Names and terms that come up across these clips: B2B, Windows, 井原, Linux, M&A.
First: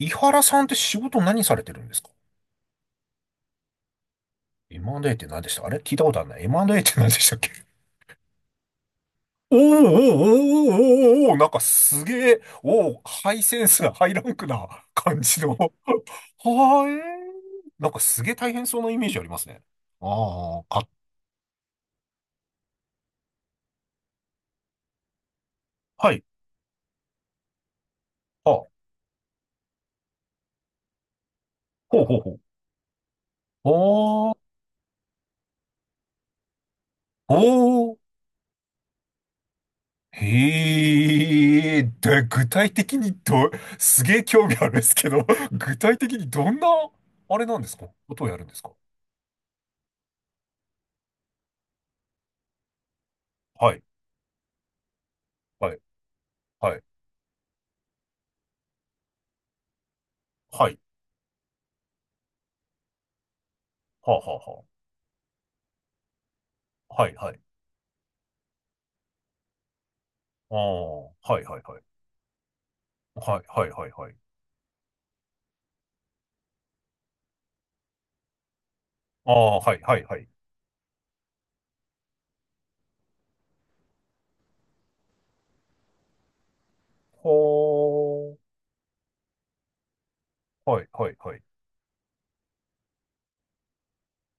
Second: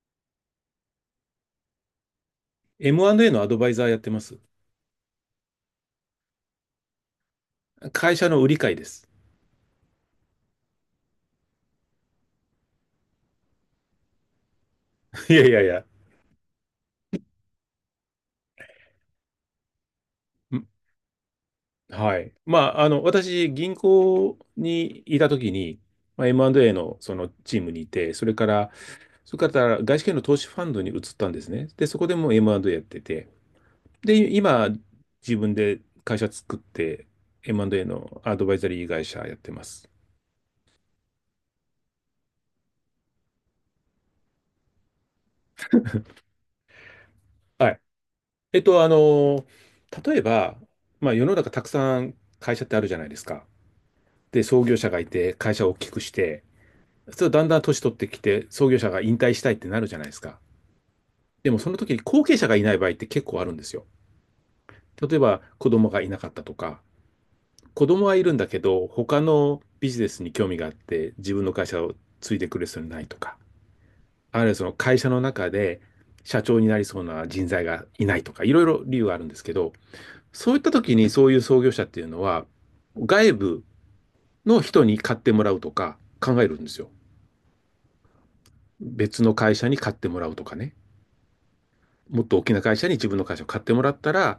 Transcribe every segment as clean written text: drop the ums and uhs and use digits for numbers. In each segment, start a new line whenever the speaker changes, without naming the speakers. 井原さんって仕事何されてるんですか？
M&A のアドバイザーやってます。
M&A って何でしたあれ聞いたことあるな。M&A って何でしたっけ？
会社の売り買いです。
おーおーおーおーおーおー、なんかすげえ、おー、ハイセンスな、ハイランクな感
い
じ
やい
の。
やい
は
や。
ーえー。なんかすげえ大変そうなイメージありますね。ああ、
ん
か、
はい。まあ、あの、私、銀行にいたときに、
はい。
まあ、M&A のそのチームにいて、それか
あ、ほ
ら、それから外資系の投資ファンドに移ったんですね。で、そ
う
こで
ほうほ
も
う。
M&A やってて、で、
お
今、自分で会社作って、M&A
おー。
のアドバイザリー会社やってます。
へえ、で、具体的にど、すげえ興味あるんですけど、具体的にどんな、あれなんで
は
す
い。
か、ことをやるんですか？
あの、例えば、まあ、世の中たくさん会社ってあるじゃないですか。
はい、
で、創業者がいて、会社を
は
大
い、
きくして、
はい、
そうだんだん年取ってきて、創業者が引退したいってなるじゃないですか。
はい、
でもその時に後継者がいない場合って結構あるんですよ。
はあ、はあ、は
例えば子供がいなかったとか、
あ、はい、はい、
子供はいるんだけど、他のビジネスに興
あ
味があっ
あ、
て自
はい、
分の
はい、
会
は
社
い、
を継いでくれそうにないとか、
はい、はい、はい、はい、
あるいはその会社の中で社長になりそうな人材がいないとか、いろいろ理由があるん
あ
ですけ
あ、
ど、
はい、はい、はい、
そういった時にそういう創業者っていうのは、外部の人に買ってもらうとか考えるんですよ。
ほー、
別の会社に買ってもらうとかね。
はい、はい、はい、
もっと大きな会社に自分の会社を買ってもらったら、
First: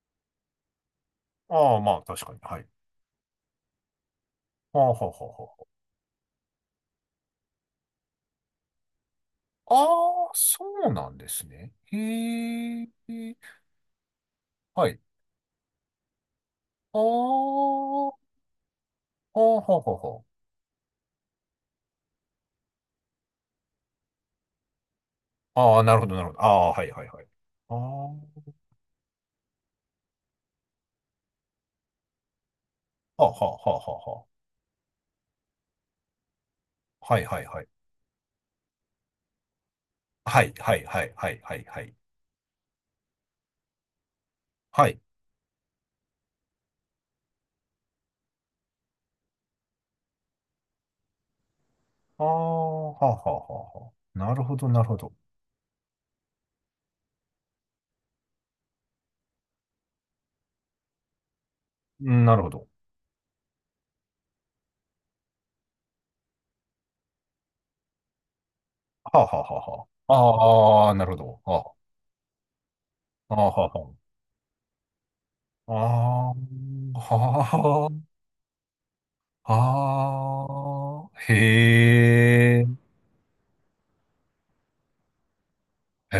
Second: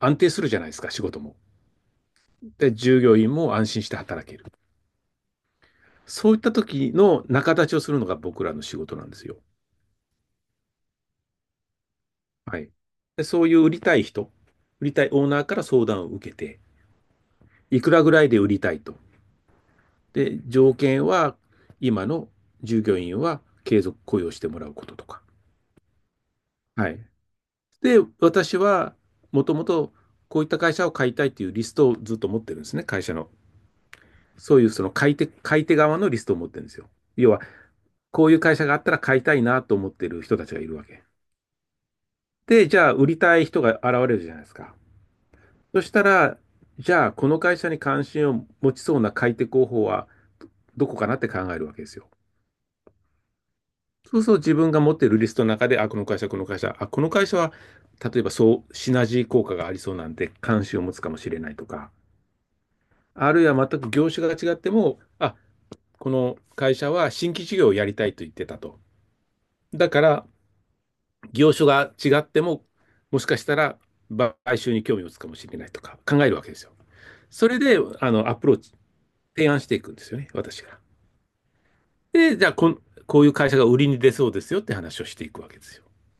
安定するじゃないですか、仕事も。
あまあ、確かに、はい、
で、従業員も安心して働ける。
はあ、ははは
そういった時の仲立ちをするのが僕らの仕事なんですよ。
あ、そうなんですね。
はい。
へ
で、そういう売りたい人、売
は
り
い、
たいオーナーから相談を受けて、
あ
いくらぐ
は
らいで売りたいと。
ははは
で、条件は、今の従業員は継続雇用してもらうこととか。
あ、なるほど、なるほど、あはい、
はい。
はい、はい、あ
で、
は
私は、もともとこういった会社を買いたいというリストをずっと持ってるんですね、会社
あ、
の。
ははは
そういうその買い手、買い手側のリストを持ってるんですよ。
はは
要は、
い、
こういう会社があったら買いたいなと思ってる人
は
たち
い、
がいる
は
わ
い、
け。
はい、はい、はい、はい、
で、じゃあ、売りたい人が現れるじゃないですか。
はい、
そしたら、じゃあ、この会社に関心を持ちそうな買い手候補はどこかなって考えるわけですよ。
ああ、はあはあはあはあ。
そうす
な
ると
る
自
ほど、
分が
なる
持
ほ
ってい
ど。
るリストの中で、あ、この会社、この会社、あ、この会社は、例えばそう、シナジー効果がありそうなんで、関心を持つかもしれないとか、
うんなるほど。
あるいは全く業種が違っても、あ、この会社は新規事業をやりたいと言ってたと。
はあはあはあは
だか
あ。
ら、
ああ、なるほど。
業
あ
種が違っても、もし
あ、
か
は
し
あ
た
はあ
ら
は
買収に興味を持つかもしれない
あ。
とか考えるわけですよ。
ああ、は
そ
あ、
れで、
は
あ
あ。
の、アプローチ、提案していくんですよね、私が。
ああ
で、じゃあ
へえ、
こん、こういう会社が売りに出そうですよって話をしていくわけですよ。
へ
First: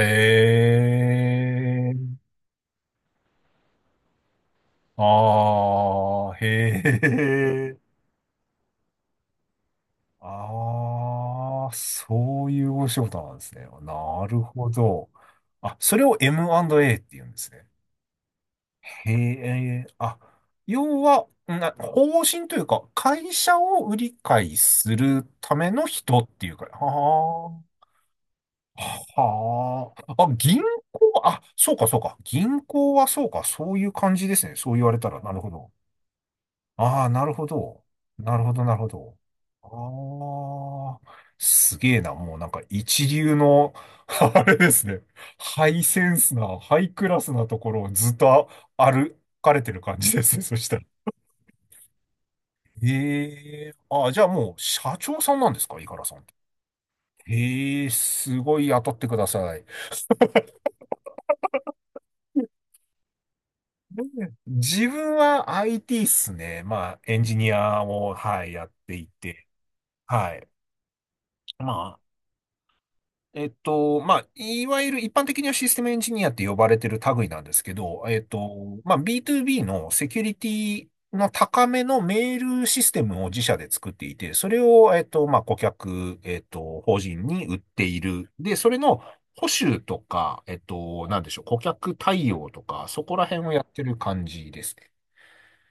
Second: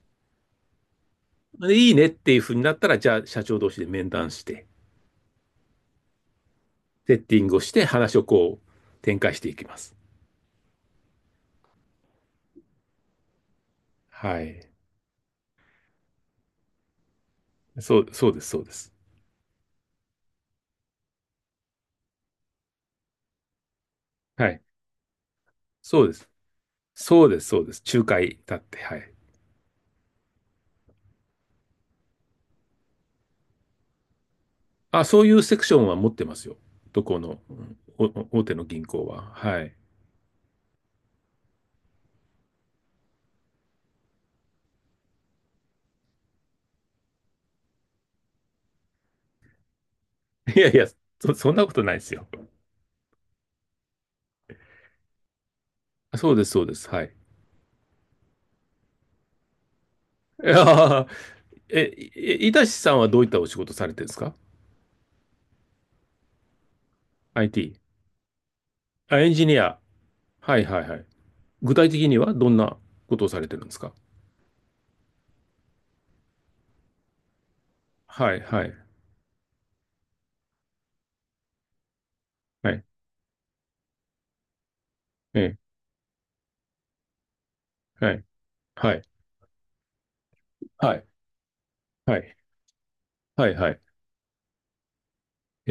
で、いいねっ
え、
ていうふうになったら、じゃあ、社長同士で面談して、
ああ、へ
セッティングをし
え。
て、話をこう、展開していきます。
ああ、そういうお仕事なんですね。なる
はい。
ほど。あ、それを M&A って言うんですね。
そうです、そうです。
へえ、あ、要は、な、方針というか、会社を売り
は
買い
い。
するための
そうで
人っ
す。
ていうか、
そうです、そ
は
うです。仲介だって、
あ、
はい。
はあ、あ、銀行、あ、そうか、そうか、銀行はそうか、そういう感じですね。そう言われ
あ、
たら、
そう
な
い
る
う
ほ
セク
ど。
ションは持ってますよ。ど
ああ、
こ
なる
の、
ほ
うん
ど。
お
なる
大
ほ
手
ど、
の
なる
銀
ほ
行
ど。
は。はい。
ああ、すげえな。もうなんか一流の、あれですね。ハイセンスな、ハイクラスなところをずっと歩かれてる感じですね。そ
い
し
やい
たら。
や、そんなことないですよ。
ええ、ああ、じゃあもう社長さんなんですか、井原さんっ
そ
て。
うです、そうです。はい。
ええ、すごい雇ってください。
いやーえ、いいたしさんはどういったお仕事されてるんです か？
自分は IT っすね。まあ、エンジニ
IT。
アを、はい、やってい
あ、エン
て、
ジニア。
はい。
はい、はい、はい。
ま
具体的にはどんなことをされてるんですか？
まあ、いわゆる一般的にはシステムエンジニアって呼ばれてる類なんですけど、
はい、はい、
まあ、B2B のセキュリティの高めのメール
は
シ
い、
ステムを自社で作っていて、それを、ま
え
あ、顧
え、
客、法人に売ってい
はい、
る。で、それ
はい、
の保守とか、
はい、
なんでしょう、顧客
は
対
い、
応とか、そこら辺
は
を
い、
やっ
は
て
い。
る感じですね。
え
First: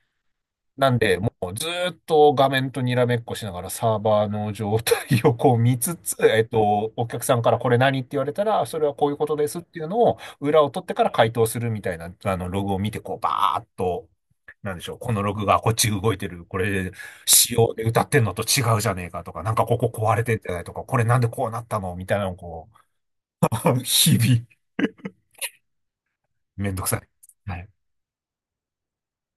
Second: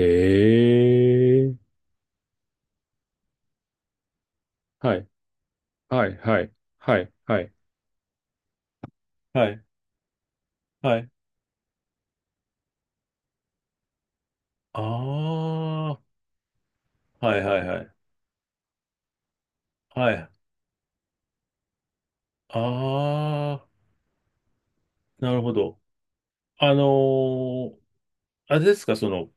なんで、
え、
ずーっと画面とにらめっこしながらサーバーの状
はい、
態をこう見つ
は
つ、
い、はい、は
お
い、
客さん
は
か
い、
らこれ何って言われたら、それはこういうこと
は
で
い、は
すっ
い。
ていうのを裏を取って
は
か
い。
ら回答するみたいな、あの、ログを見て、こう、バーっと、なんでしょう、このログがこっち
ああ、
動いてる、これ、
はい
仕
はい
様
は
で
い。
歌ってんのと違うじゃねえかとか、なんかここ
は
壊れ
い。
てんじゃないとか、これなんでこうなったのみたいなのをこ
ああ、
う、日々、
なるほど。
め
あ
んど
の
くさい。はい
ーあれですか、その、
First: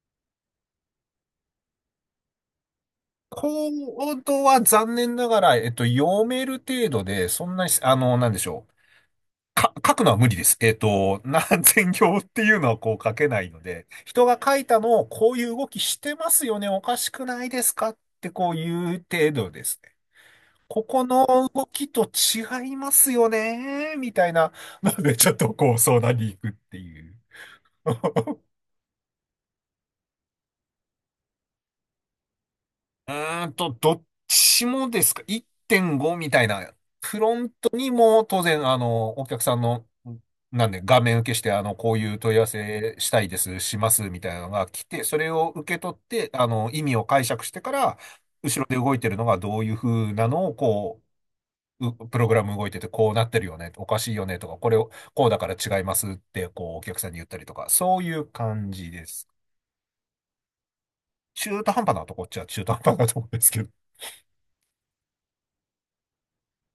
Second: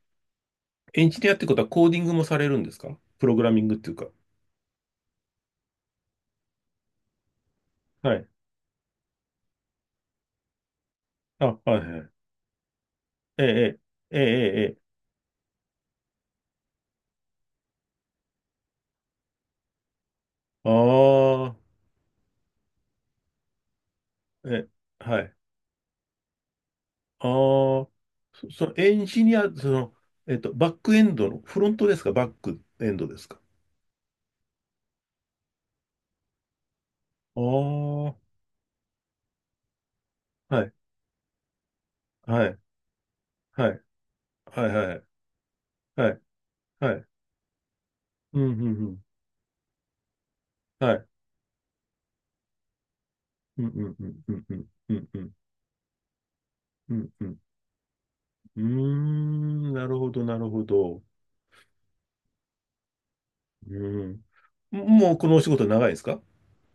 エンジニアってことはコーディングもされるんですか？プログラミン
コ
グっていうか。
ードは残念ながら、読める程度で、そんなに、あ
は
の、
い。
なんでしょう。か、書くのは無理です。何
あ、はい、
千
はい。
行っていうのはこう書けな
え
いの
え、
で、
ええ、え
人が書
え、
い
え
た
え。
のをこういう動きしてますよね、おかしくないですかってこういう程度ですね。
あ
ここの
あ、
動きと違いますよね、みたいな
え、
ので、
は
ちょ
い。
っとこう相談に行くっていう。
ああ、そのエンジニア、その、バックエンドの、フロントですか？バックエンド
う
ですか？
ーんと、どっちもですか？ 1.5 みたいな。フロ
あ
ントに
あ、
も
は
当然、あの、お客さんの、なん
い、
で、画面受けして、あの、こういう問い合わ
はい、
せしたいです、
は
し
い、
ます、みたいなのが
はい、
来
は
て、
い、
それを受け取っ
はい、はい。
て、あの、意
は
味を
い
解釈してから、
うん、う
後
ん、
ろ
う
で動い
ん。
てるのがどういう風なのを、
は
こ
い。
う、うプログラム動いてて、こうなってるよ
うん、う
ね、お
ん、
か
う
しい
ん、
よ
う
ね、
ん、
と
う
か、
ん、
これを、
うん、う
こう
ん、
だから違いますって、こう、お
う
客さ
ん。
んに言
う
った
ん
りとか、そういう
うー
感じです。
ん、なるほど、なるほど。
中途半端なとこっちゃ中途半端なとこですけど、
うん。もうこのお仕事長いですか？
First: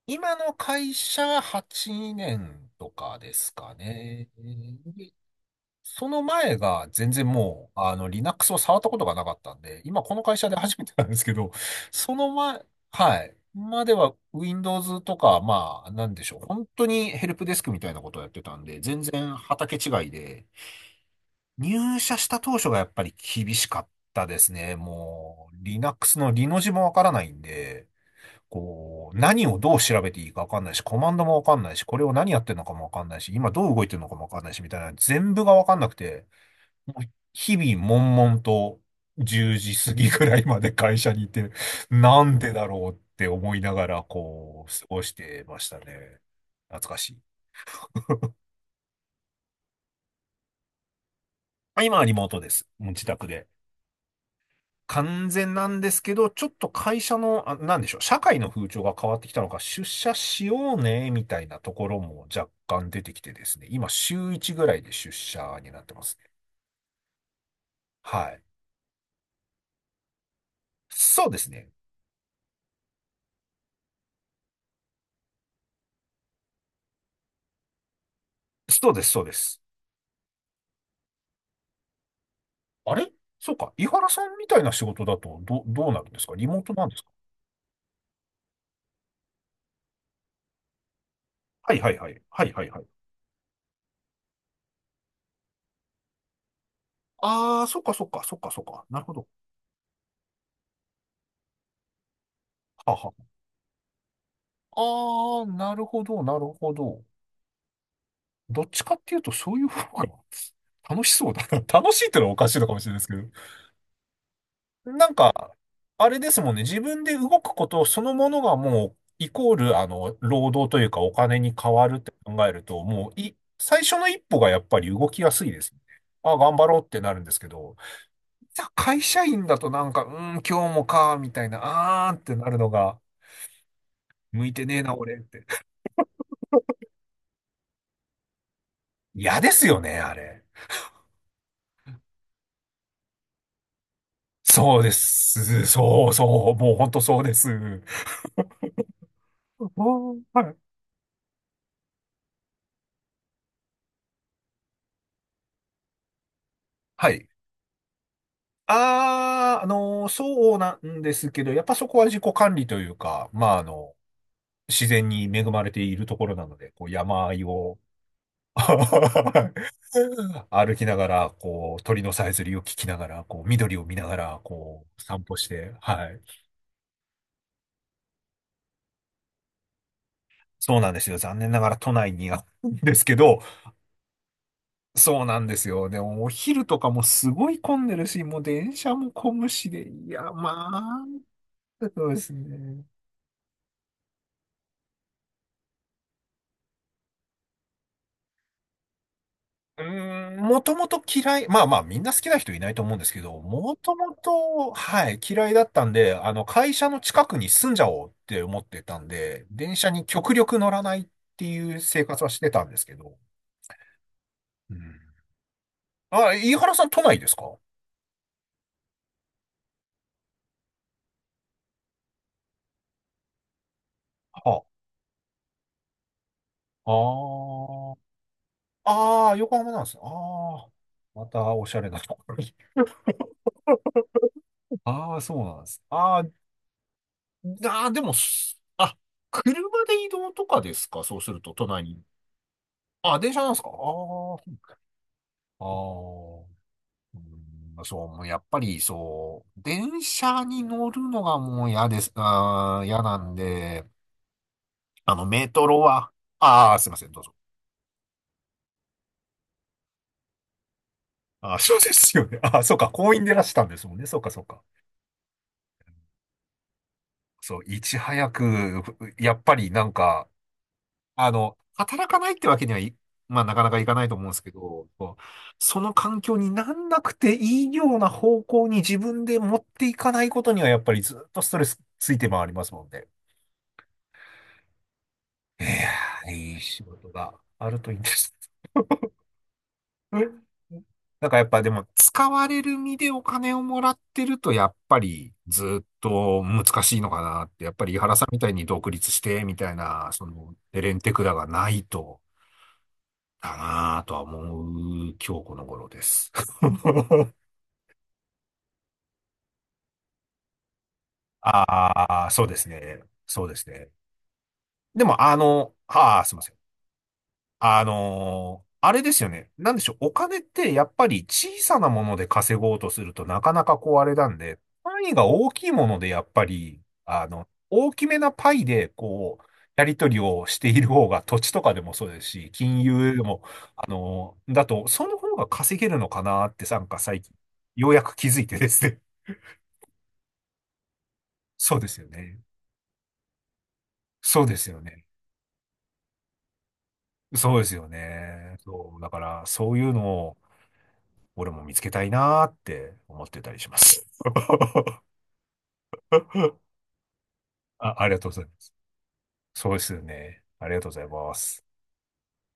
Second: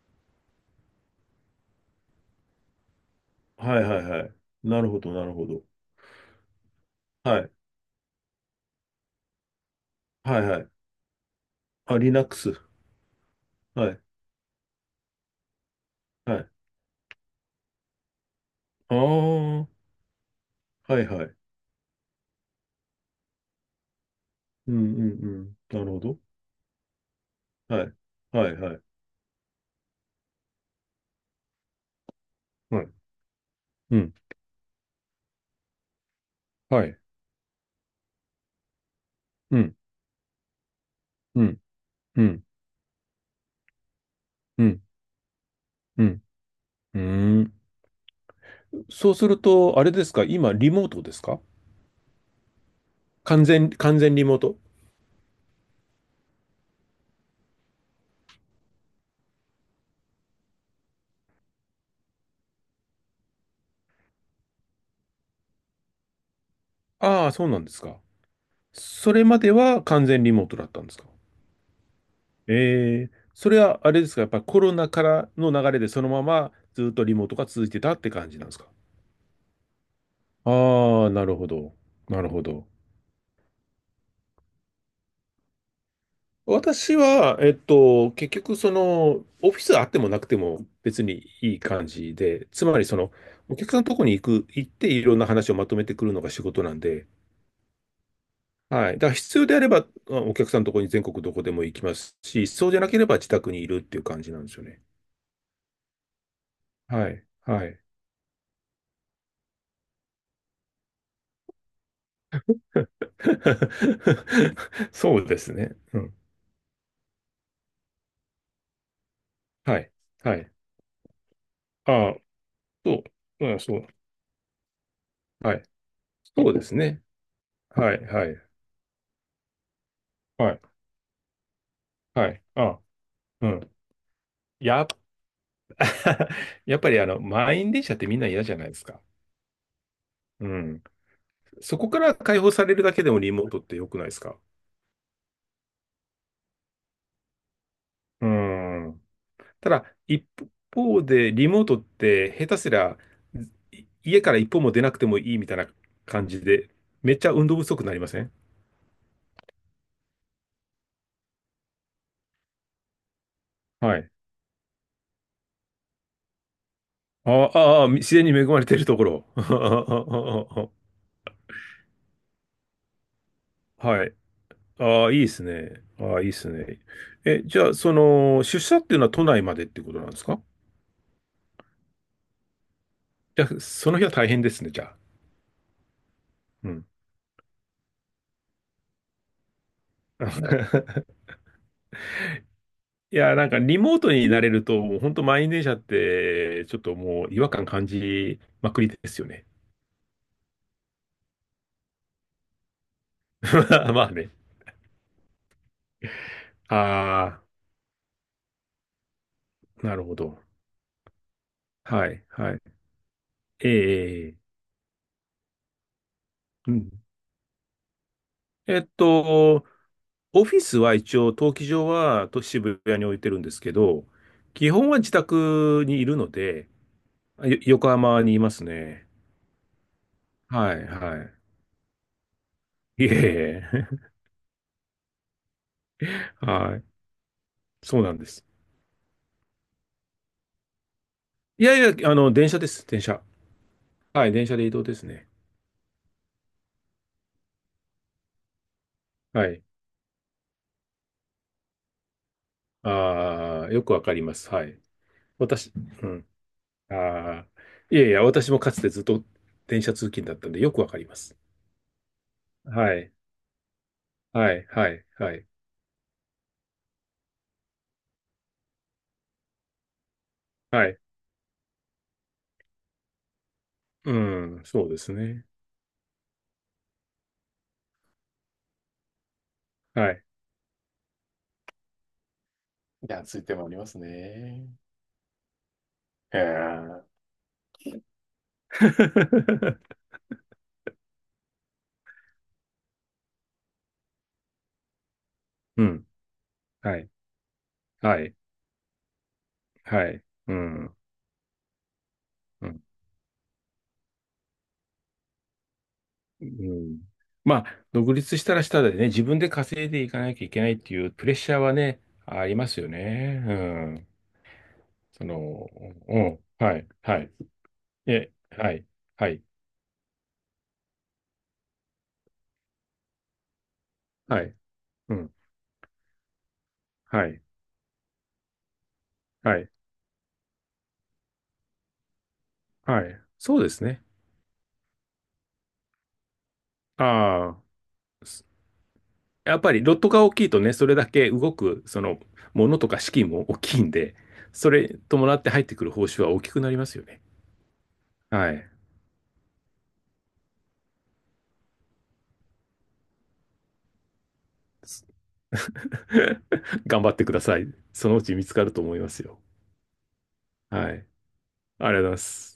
今の会社が8年とかですか
はいはいは
ね。
い。なるほど、
で
なるほど。
その前が全然
はい。
もう、あの、Linux を触ったことがなかったんで、今この会
はい
社で
はい。
初めてなんですけど、
あ、
その
Linux。
前、はい。ま
は
で
い。
は Windows とか、まあ、なんでし
は
ょう。
い。
本当にヘルプデスクみたいなことをやってたんで、
ああ、
全然畑
は
違いで、
いはい。
入社した当初がやっぱり厳しかったです
う
ね。
んうんう
もう、
ん。なるほ
Linux
ど。
のリの字もわからないん
は
で、
い。はいはい。
こう、何をどう調べていいかわかんないし、コマンドもわかんないし、これを何やってるのか
は
もわ
い。
かんないし、今どう動いて
う
るの
ん。
かもわかんないし、みたいな、全部がわかんなくて、
は
も
い。
う日々悶々と10
う
時
ん。
過ぎぐらいまで会社にい
う
て、
ん。
な
う
ん
ん。
でだろうって思いながら、
う
こう、
ん。
過ごしてました
う
ね。
ん。
懐
う
かしい。
ーんそうすると、あれですか？今、リモートですか？
まあ今はリモートです。もう自宅
完
で。
全、完全リモート？
完全なんですけど、ちょっと会社の、あ、なんでしょう、社会の風潮が変わってきたのか、出社しようね、みたいなところも若干出てきてですね、今週1ぐらいで出社になってますね。
ああ、そうなんですか。
はい。
それまでは完全リモートだったんですか？
そうですね。
えーそれはあれですか、やっぱりコロナからの流れでそのままずっとリモートが続いてたって感じなんですか？
そうです、そうです。
ああ、なるほど。なるほど。
あれそうか。井原さんみたいな仕事だと、ど、どうなるんですか、リモートなんで
私
すか？
は、結局、その、オフィスあってもなくても別にいい
はい
感
はいは
じ
い。は
で、
いは
つ
い
ま
はい。
り、その、お客さんのとこに行っていろんな話をまとめてくるのが仕事なんで、
ああ、そっかそっかそっかそっか。
はい。
な
だ
る
か
ほ
ら
ど。
必要であれば、まあお客さんのとこに全国どこでも行きますし、そうじゃな
は
けれ
は。
ば自宅にいるっていう感じなんですよね。
ああ、なるほど、なるほど。
はい。はい。
どっちかっていうと、そういう方が楽しそうだな。楽しいってのはおかしいのかもしれないですけど。なん
そうです
か、
ね。う
あ
ん。
れですもんね。自分で動くことそのものがもう、イコール、
は
あ
い。
の、
はい。
労働というかお金に変わるっ
あ
て
あ、
考えると、
そ
もう、い、
う。うん、そ
最
う。
初の一歩がやっぱり動きやすい
は
で
い。
すね。あ、
そう
頑
で
張
す
ろうって
ね。
なるんですけど、
はい、はい。
じゃあ会社員だとなんか、うん、
はい。
今日もか、みたいな、あーっ
は
て
い。
なるの
あ、
が、
うん。
向いてね
や
え
っ
な、
ぱ、
俺って。
やっぱりあの、満員電車ってみんな嫌じゃないですか。
嫌ですよね、あれ。
うん。そこから解放されるだけでもリモートって良くないですか？
そうです。そうそう。もう本当そうです。
うん。
お
ただ、
ー
一
はい。
方で、リモートって下手すりゃ、家から一歩も出なくてもいいみたいな感じで、
は
めっ
い。
ちゃ運動不足になりません？
ああ、そうなんですけど、やっぱそこは自己管理というか、まあ、あの、
はい。
自然に恵まれているところなので、こう、山あい
あ
を
あ、あ自然に恵まれ ているところ。
歩きながら、こう、鳥のさえずりを聞きながら、こう、緑を見な
はい。
がら、こう、
ああ、いい
散
で
歩
す
して、
ね。
は
あ
い。
あ、いいですね。え、じゃあ、その、出社っていうのは都内までってことなんですか？
そうなんですよ。残念ながら都内にあるんですけど、
じゃあ、その日は大変ですね、じゃあ。
そうなんですよ。でも、お昼
う
と
ん。
かもすごい混んでるし、もう電車も混むしで、いや、まあ、そうですね。
いや、なんかリモートになれると、もう本当満員電車って、ちょっともう違和感感じまくりですよね。
うーん、もともと嫌い、まあまあみんな好きな人いないと思うんですけど、も と
まあ
も
ね。
と、はい、嫌いだったんで、あの会社の近く
あ
に住んじゃおうって思ってたんで、電
あ、
車
なる
に
ほ
極
ど。
力乗らないっていう生
は
活
い、
はして
は
たん
い。
ですけど。
ええ、
うん。あ、飯
う
原さん
ん。
都内ですか？は
えっと、オフィスは一応、登記上は渋谷に置いてるんですけど、
あ、
基本は自宅にいるので、
あ
横
ー
浜にいますね。
あー、横浜なんですね。ああ、
はい、
ま
は
たおしゃれなところに。
い。いえいえ、
ああ、そうなんです。あー
はい。
あー、
そ
で
うな
も、
んです。
すあ、車で移動とかですか、そうすると
い
都
や
内
い
に。
や、あの、電車です、電
あ、
車。
電車なんですかああ
はい、電
ー。
車で移動ですね。
ああ、うんそう、もうやっぱりそ
は
う、
い。
電車に乗るのがもう嫌です、あー、嫌なん
ああ、よ
で、
くわかります。はい。
あの、メト
私、
ロ
う
は、
ん。
ああ、すいません、どうぞ。
ああ、いやいや、私もかつてずっと電車通勤だったんで、よくわかります。
あー そうですよね。あーそうか、
は
公
い、
園でいらしたんですもんね。そうか、そう
は
か。
い、はい、はい、
そう、いち早く、やっぱりなんか、
はい。
あの、働かないってわけにはい、まあ、なかなかいかない
う
と思うんですけ
ん、そ
ど、
うです
こう
ね。
その環境になんなくていいような方向に自分で持っていか
は
な
い。
いことには、やっぱりずっとストレスついて回りますもん
い
ね。
や、ついてもありますね。
いやー、
え
いい仕
ー、
事があるといいんです。 うんなんかやっぱでも、使われる身でお金をもらってると、やっぱりず
う
っ
ん。
と難し
は
いの
い。
かなって、やっぱり井原
は
さん
い。
みたいに独立して、みたい
は
な、
い。
その、
う
エレ
ん。
ンテクラがないと、
うん。
だなぁとは思う今日この頃です。
うん まあ、独立したらしたでね、自分で稼いでいかなきゃいけないっていうプレッシャーはね、
ああ、そ
あ
うで
りま
す
すよ
ね。
ね。
そう
う
ですね。
ん。
でも、
そ
あ
の、
の、あ
う
あ、すい
ん。
ません。
はい。はい。え、はい。
あれですよ
はい。
ね。なんでしょう。お金ってやっぱり小さなもので稼ごうとするとなかなかこうあれなん
はい。
で、単位
う
が
ん。
大きいものでやっぱり、あ
はい。
の、大きめなパイでこう、
はい。
やり取りをしている方が土地とかでもそうですし、金
は
融で
い。
も、
そうですね。
だと、その方が稼げるのかなってなんか最近、
ああ。
ようやく気づいてですね。
やっぱりロットが大きいとね、それだけ動
そう
く、
です
そ
よ
の、
ね。
ものとか資金も大きいんで、
そうです
そ
よ
れ
ね。
伴って入ってくる報酬は大きくなりますよね。
そうですよ
は
ね。
い。
そう。だから、そういうのを、俺も見つけたいなーって思ってたりします。
頑張ってください。
あ、あ
そ
り
の
が
う
とうご
ち
ざい
見
ま
つかる
す。
と思いますよ。
そうですよね。ありがと
は
うござ
い。
います。
ありがとうございます。